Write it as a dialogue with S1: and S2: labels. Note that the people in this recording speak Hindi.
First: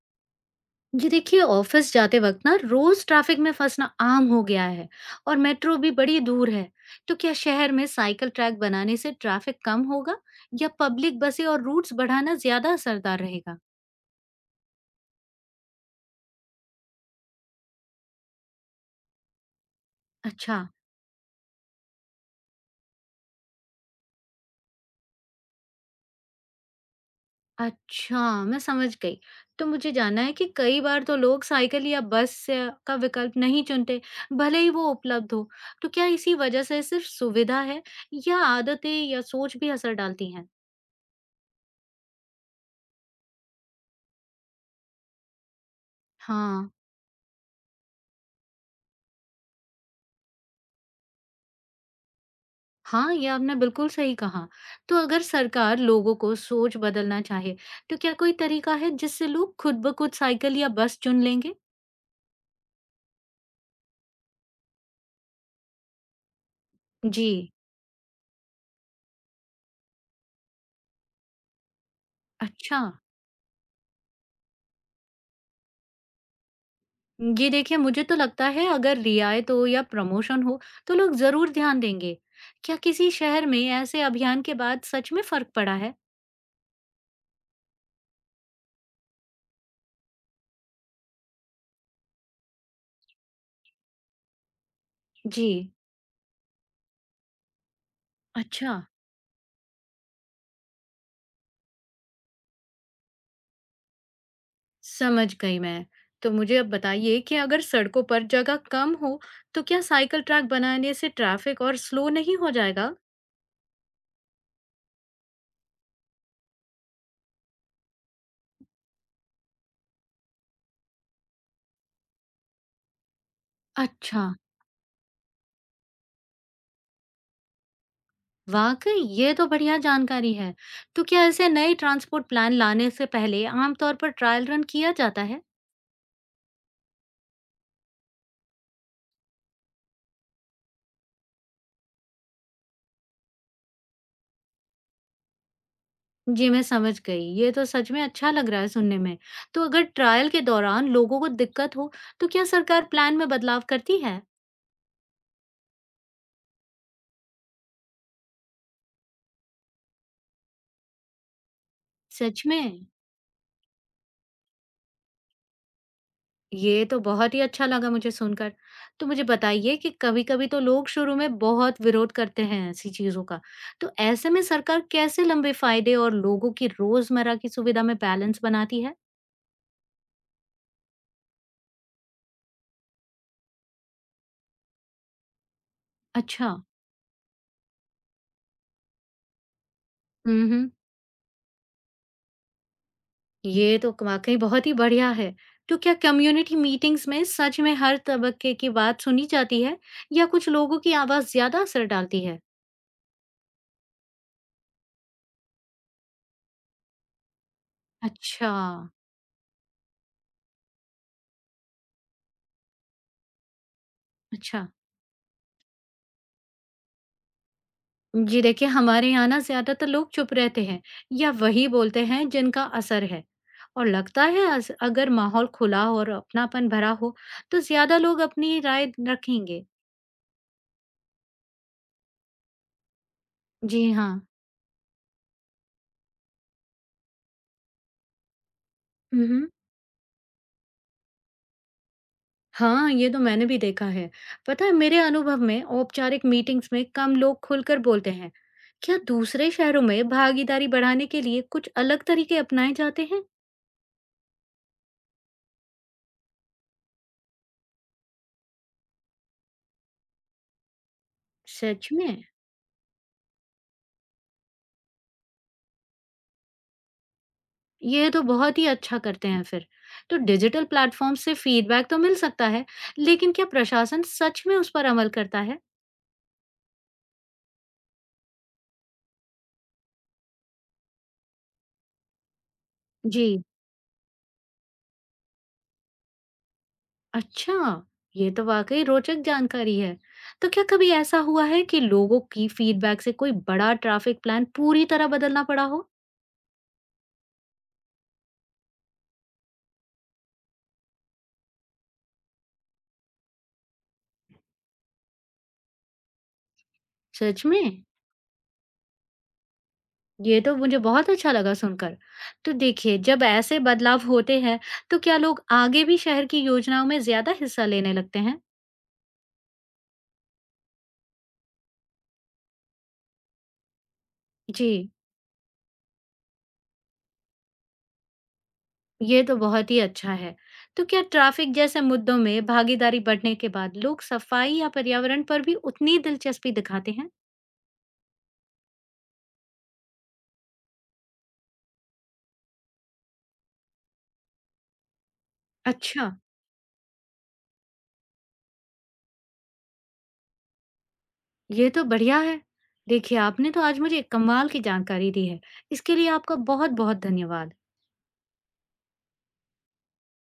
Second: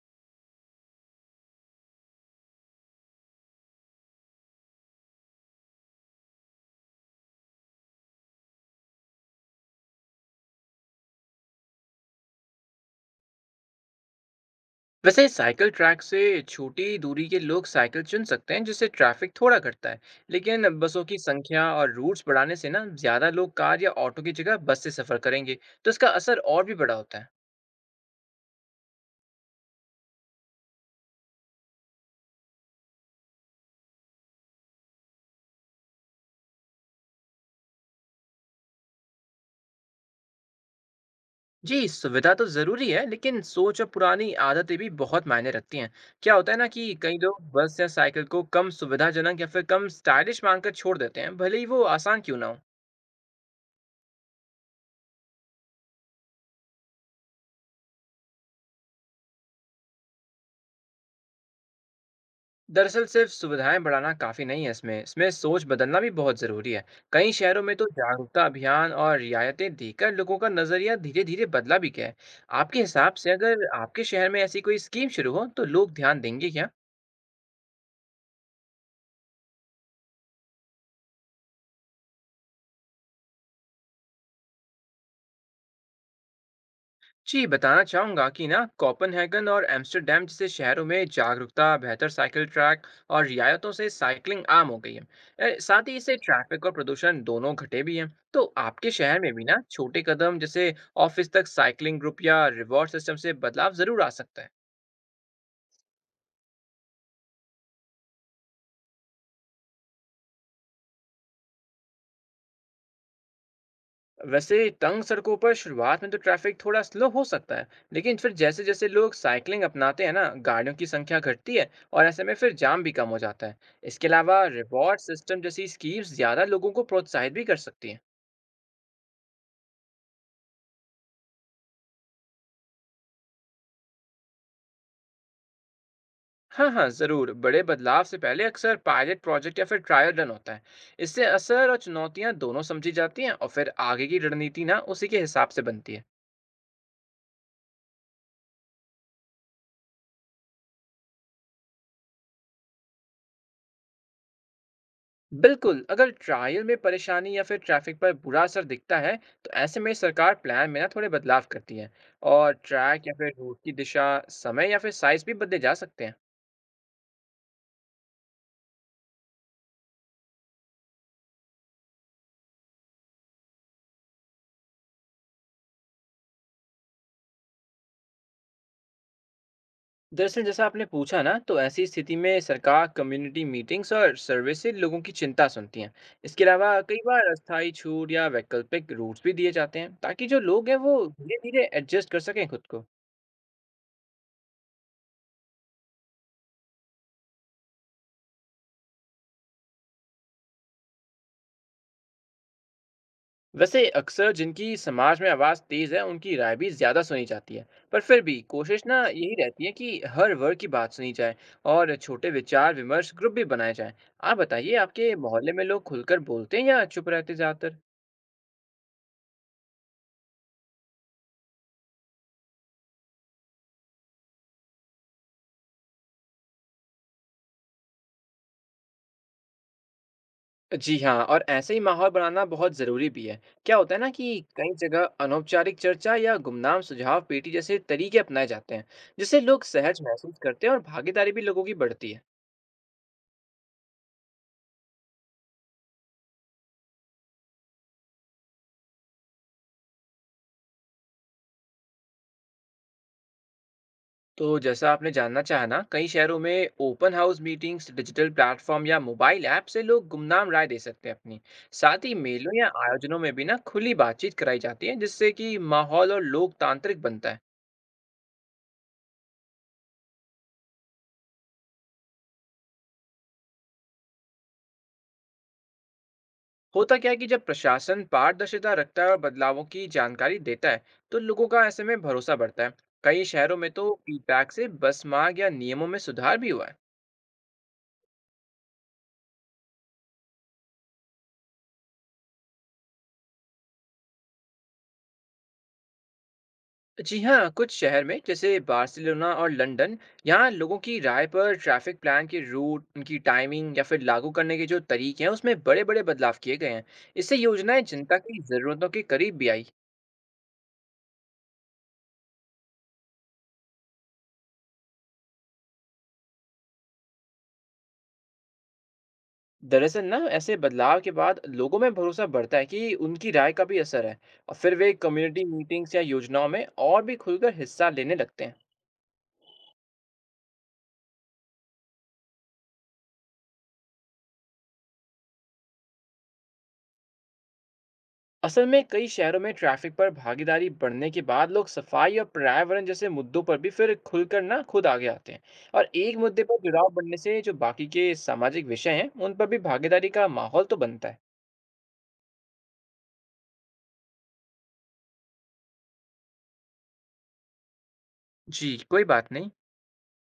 S1: जी देखिए, ऑफिस जाते वक्त ना रोज ट्रैफिक में फंसना आम हो गया है। और मेट्रो भी बड़ी दूर है। तो क्या शहर में साइकिल ट्रैक बनाने से ट्रैफिक कम होगा, या पब्लिक बसें और रूट्स बढ़ाना ज्यादा असरदार रहेगा?
S2: वैसे साइकिल ट्रैक से छोटी दूरी के लोग साइकिल चुन सकते हैं, जिससे ट्रैफिक थोड़ा घटता है।
S1: अच्छा।
S2: लेकिन बसों की संख्या और रूट्स बढ़ाने से ना ज़्यादा लोग कार या ऑटो की जगह बस से सफ़र करेंगे, तो इसका असर और भी बड़ा होता है।
S1: अच्छा, मैं समझ गई। तो मुझे जानना है कि कई बार तो लोग साइकिल या बस से का विकल्प नहीं चुनते, भले ही वो उपलब्ध हो। तो क्या इसी वजह से सिर्फ सुविधा है, या आदतें या सोच भी असर डालती हैं?
S2: जी, सुविधा तो ज़रूरी है, लेकिन सोच और पुरानी आदतें भी बहुत मायने रखती हैं। क्या होता है ना
S1: हाँ।
S2: कि कई लोग बस या साइकिल को कम सुविधाजनक या फिर कम स्टाइलिश मानकर छोड़ देते हैं, भले ही वो आसान क्यों ना हो।
S1: हाँ, ये आपने बिल्कुल सही कहा। तो अगर सरकार लोगों को सोच बदलना चाहे, तो क्या कोई तरीका है जिससे लोग खुद-ब-खुद साइकिल या बस चुन लेंगे?
S2: दरअसल सिर्फ सुविधाएं बढ़ाना काफी नहीं है, इसमें इसमें सोच बदलना भी बहुत जरूरी है।
S1: जी।
S2: कई शहरों में तो जागरूकता अभियान और रियायतें देकर लोगों का नजरिया धीरे धीरे बदला भी गया है। आपके
S1: अच्छा।
S2: हिसाब से अगर आपके शहर में ऐसी कोई स्कीम शुरू हो तो लोग ध्यान देंगे क्या?
S1: ये देखिए, मुझे तो लगता है अगर रियायत हो या प्रमोशन हो, तो लोग ज़रूर ध्यान देंगे। क्या किसी शहर में ऐसे अभियान के बाद सच में फ़र्क पड़ा है?
S2: जी, बताना चाहूँगा कि ना कोपेनहेगन और एम्स्टर्डम जैसे शहरों में जागरूकता, बेहतर साइकिल ट्रैक और रियायतों से साइकिलिंग आम हो गई है।
S1: जी।
S2: साथ ही इससे ट्रैफिक और प्रदूषण दोनों घटे भी हैं। तो
S1: अच्छा,
S2: आपके शहर में भी ना छोटे कदम जैसे ऑफिस तक साइकिलिंग ग्रुप या रिवॉर्ड सिस्टम से बदलाव जरूर आ सकता है।
S1: समझ गई मैं। तो मुझे अब बताइए कि अगर सड़कों पर जगह कम हो, तो क्या साइकिल ट्रैक बनाने से ट्रैफिक और स्लो नहीं हो जाएगा?
S2: वैसे तंग सड़कों पर शुरुआत में तो ट्रैफिक थोड़ा स्लो हो सकता है, लेकिन फिर जैसे जैसे लोग साइकिलिंग अपनाते हैं ना गाड़ियों की संख्या घटती है, और ऐसे में फिर जाम भी कम हो जाता है। इसके
S1: अच्छा।
S2: अलावा रिवॉर्ड सिस्टम जैसी स्कीम्स ज़्यादा लोगों को प्रोत्साहित भी कर सकती हैं।
S1: वाक़ई ये तो बढ़िया जानकारी है। तो क्या ऐसे नए ट्रांसपोर्ट प्लान लाने से पहले आम तौर पर ट्रायल रन किया जाता है?
S2: हाँ हाँ, ज़रूर बड़े बदलाव से पहले अक्सर पायलट प्रोजेक्ट या फिर ट्रायल रन होता है। इससे असर और चुनौतियाँ दोनों समझी जाती हैं और फिर आगे की रणनीति ना उसी के हिसाब से बनती है।
S1: जी, मैं समझ गई। ये तो सच में अच्छा लग रहा है सुनने में। तो अगर ट्रायल के दौरान लोगों को दिक्कत हो, तो क्या सरकार प्लान में बदलाव करती है?
S2: बिल्कुल, अगर ट्रायल में परेशानी या फिर ट्रैफिक पर बुरा असर दिखता है, तो ऐसे में सरकार प्लान में ना थोड़े बदलाव करती है।
S1: सच
S2: और
S1: में?
S2: ट्रैक या फिर रूट की दिशा, समय या फिर साइज भी बदले जा सकते हैं।
S1: ये तो बहुत ही अच्छा लगा मुझे सुनकर। तो मुझे बताइए कि कभी-कभी तो लोग शुरू में बहुत विरोध करते हैं ऐसी चीज़ों का। तो ऐसे में सरकार कैसे लंबे फ़ायदे और लोगों की रोज़मर्रा की सुविधा में बैलेंस बनाती है?
S2: दरअसल जैसा आपने पूछा ना, तो ऐसी स्थिति में सरकार कम्युनिटी मीटिंग्स और सर्वे से लोगों की चिंता सुनती हैं। इसके
S1: अच्छा।
S2: अलावा कई बार अस्थायी छूट या वैकल्पिक रूट्स भी दिए जाते हैं, ताकि जो
S1: हुँ,
S2: लोग
S1: हुँ।
S2: हैं वो धीरे-धीरे एडजस्ट कर सकें खुद को।
S1: ये तो क वाक़ई बहुत ही बढ़िया है। तो क्या कम्युनिटी मीटिंग्स में सच में हर तबके की बात सुनी जाती है, या कुछ लोगों की आवाज़ ज़्यादा असर डालती है?
S2: वैसे अक्सर जिनकी समाज में आवाज़ तेज़ है उनकी राय भी ज़्यादा सुनी जाती है। पर फिर भी
S1: अच्छा।
S2: कोशिश ना यही रहती है कि हर वर्ग की बात सुनी जाए और छोटे विचार विमर्श ग्रुप भी बनाए जाएं। आप
S1: अच्छा।
S2: बताइए, आपके मोहल्ले में लोग खुलकर बोलते हैं या चुप रहते ज़्यादातर?
S1: जी देखिए, हमारे यहाँ ना ज़्यादातर लोग चुप रहते हैं, या वही बोलते हैं जिनका असर है। और लगता है अस अगर माहौल खुला हो और अपनापन भरा हो, तो ज़्यादा लोग अपनी राय रखेंगे।
S2: जी हाँ, और ऐसे ही माहौल बनाना बहुत ज़रूरी भी है। क्या
S1: जी
S2: होता है ना
S1: हाँ।
S2: कि कई जगह अनौपचारिक चर्चा या गुमनाम सुझाव पेटी जैसे तरीके अपनाए जाते हैं,
S1: हुँ,
S2: जिससे
S1: हुँ।
S2: लोग सहज महसूस करते हैं और भागीदारी भी लोगों की बढ़ती है।
S1: हाँ, ये तो मैंने भी देखा है। पता है, मेरे अनुभव में औपचारिक मीटिंग्स में कम लोग खुलकर बोलते हैं। क्या दूसरे शहरों में भागीदारी बढ़ाने के लिए कुछ अलग तरीके अपनाए जाते हैं?
S2: तो जैसा आपने जानना चाहा ना, कई शहरों में open house meetings, digital platform या मोबाइल ऐप से लोग गुमनाम राय दे सकते हैं अपनी।
S1: सच
S2: साथ ही
S1: में?
S2: मेलों या आयोजनों में भी ना खुली बातचीत कराई जाती है, जिससे कि माहौल और लोकतांत्रिक बनता है।
S1: ये तो बहुत ही अच्छा करते हैं फिर। तो डिजिटल प्लेटफॉर्म से फीडबैक तो मिल सकता है, लेकिन क्या प्रशासन सच में उस पर अमल करता है?
S2: होता क्या है कि जब प्रशासन पारदर्शिता रखता है और बदलावों की जानकारी देता है, तो लोगों का ऐसे में भरोसा बढ़ता है। कई
S1: जी।
S2: शहरों में तो फीडबैक से बस मार्ग या नियमों में सुधार भी हुआ है।
S1: अच्छा। ये तो वाकई रोचक जानकारी है। तो क्या कभी ऐसा हुआ है कि लोगों की फीडबैक से कोई बड़ा ट्रैफिक प्लान पूरी तरह बदलना पड़ा हो?
S2: जी हाँ, कुछ शहर में जैसे बार्सिलोना और लंदन, यहाँ लोगों की राय पर ट्रैफिक प्लान के रूट, उनकी टाइमिंग या फिर लागू करने के जो तरीके हैं, उसमें बड़े-बड़े बदलाव किए गए हैं। इससे
S1: सच
S2: योजनाएं
S1: में?
S2: जनता की ज़रूरतों के करीब भी आई।
S1: ये तो मुझे बहुत अच्छा लगा सुनकर। तो देखिए, जब ऐसे बदलाव होते हैं, तो क्या लोग आगे भी शहर की योजनाओं में ज़्यादा हिस्सा लेने लगते हैं?
S2: दरअसल ना, ऐसे बदलाव के बाद लोगों में भरोसा बढ़ता है कि उनकी राय का भी असर है, और फिर वे
S1: जी,
S2: कम्युनिटी मीटिंग्स या योजनाओं में और भी खुलकर हिस्सा लेने लगते हैं।
S1: ये तो बहुत ही अच्छा है। तो क्या ट्रैफिक जैसे मुद्दों में भागीदारी बढ़ने के बाद लोग सफाई या पर्यावरण पर भी उतनी दिलचस्पी दिखाते हैं?
S2: असल में कई शहरों में ट्रैफिक पर भागीदारी बढ़ने के बाद लोग सफाई और पर्यावरण जैसे मुद्दों पर भी फिर खुलकर ना खुद आगे आते हैं। और
S1: अच्छा।
S2: एक मुद्दे पर जुड़ाव बढ़ने से जो बाकी के सामाजिक विषय हैं उन पर भी भागीदारी का माहौल तो बनता है।
S1: ये तो बढ़िया है। देखिए, आपने तो आज मुझे कमाल की जानकारी दी है। इसके लिए आपका बहुत-बहुत धन्यवाद।
S2: जी, कोई बात नहीं।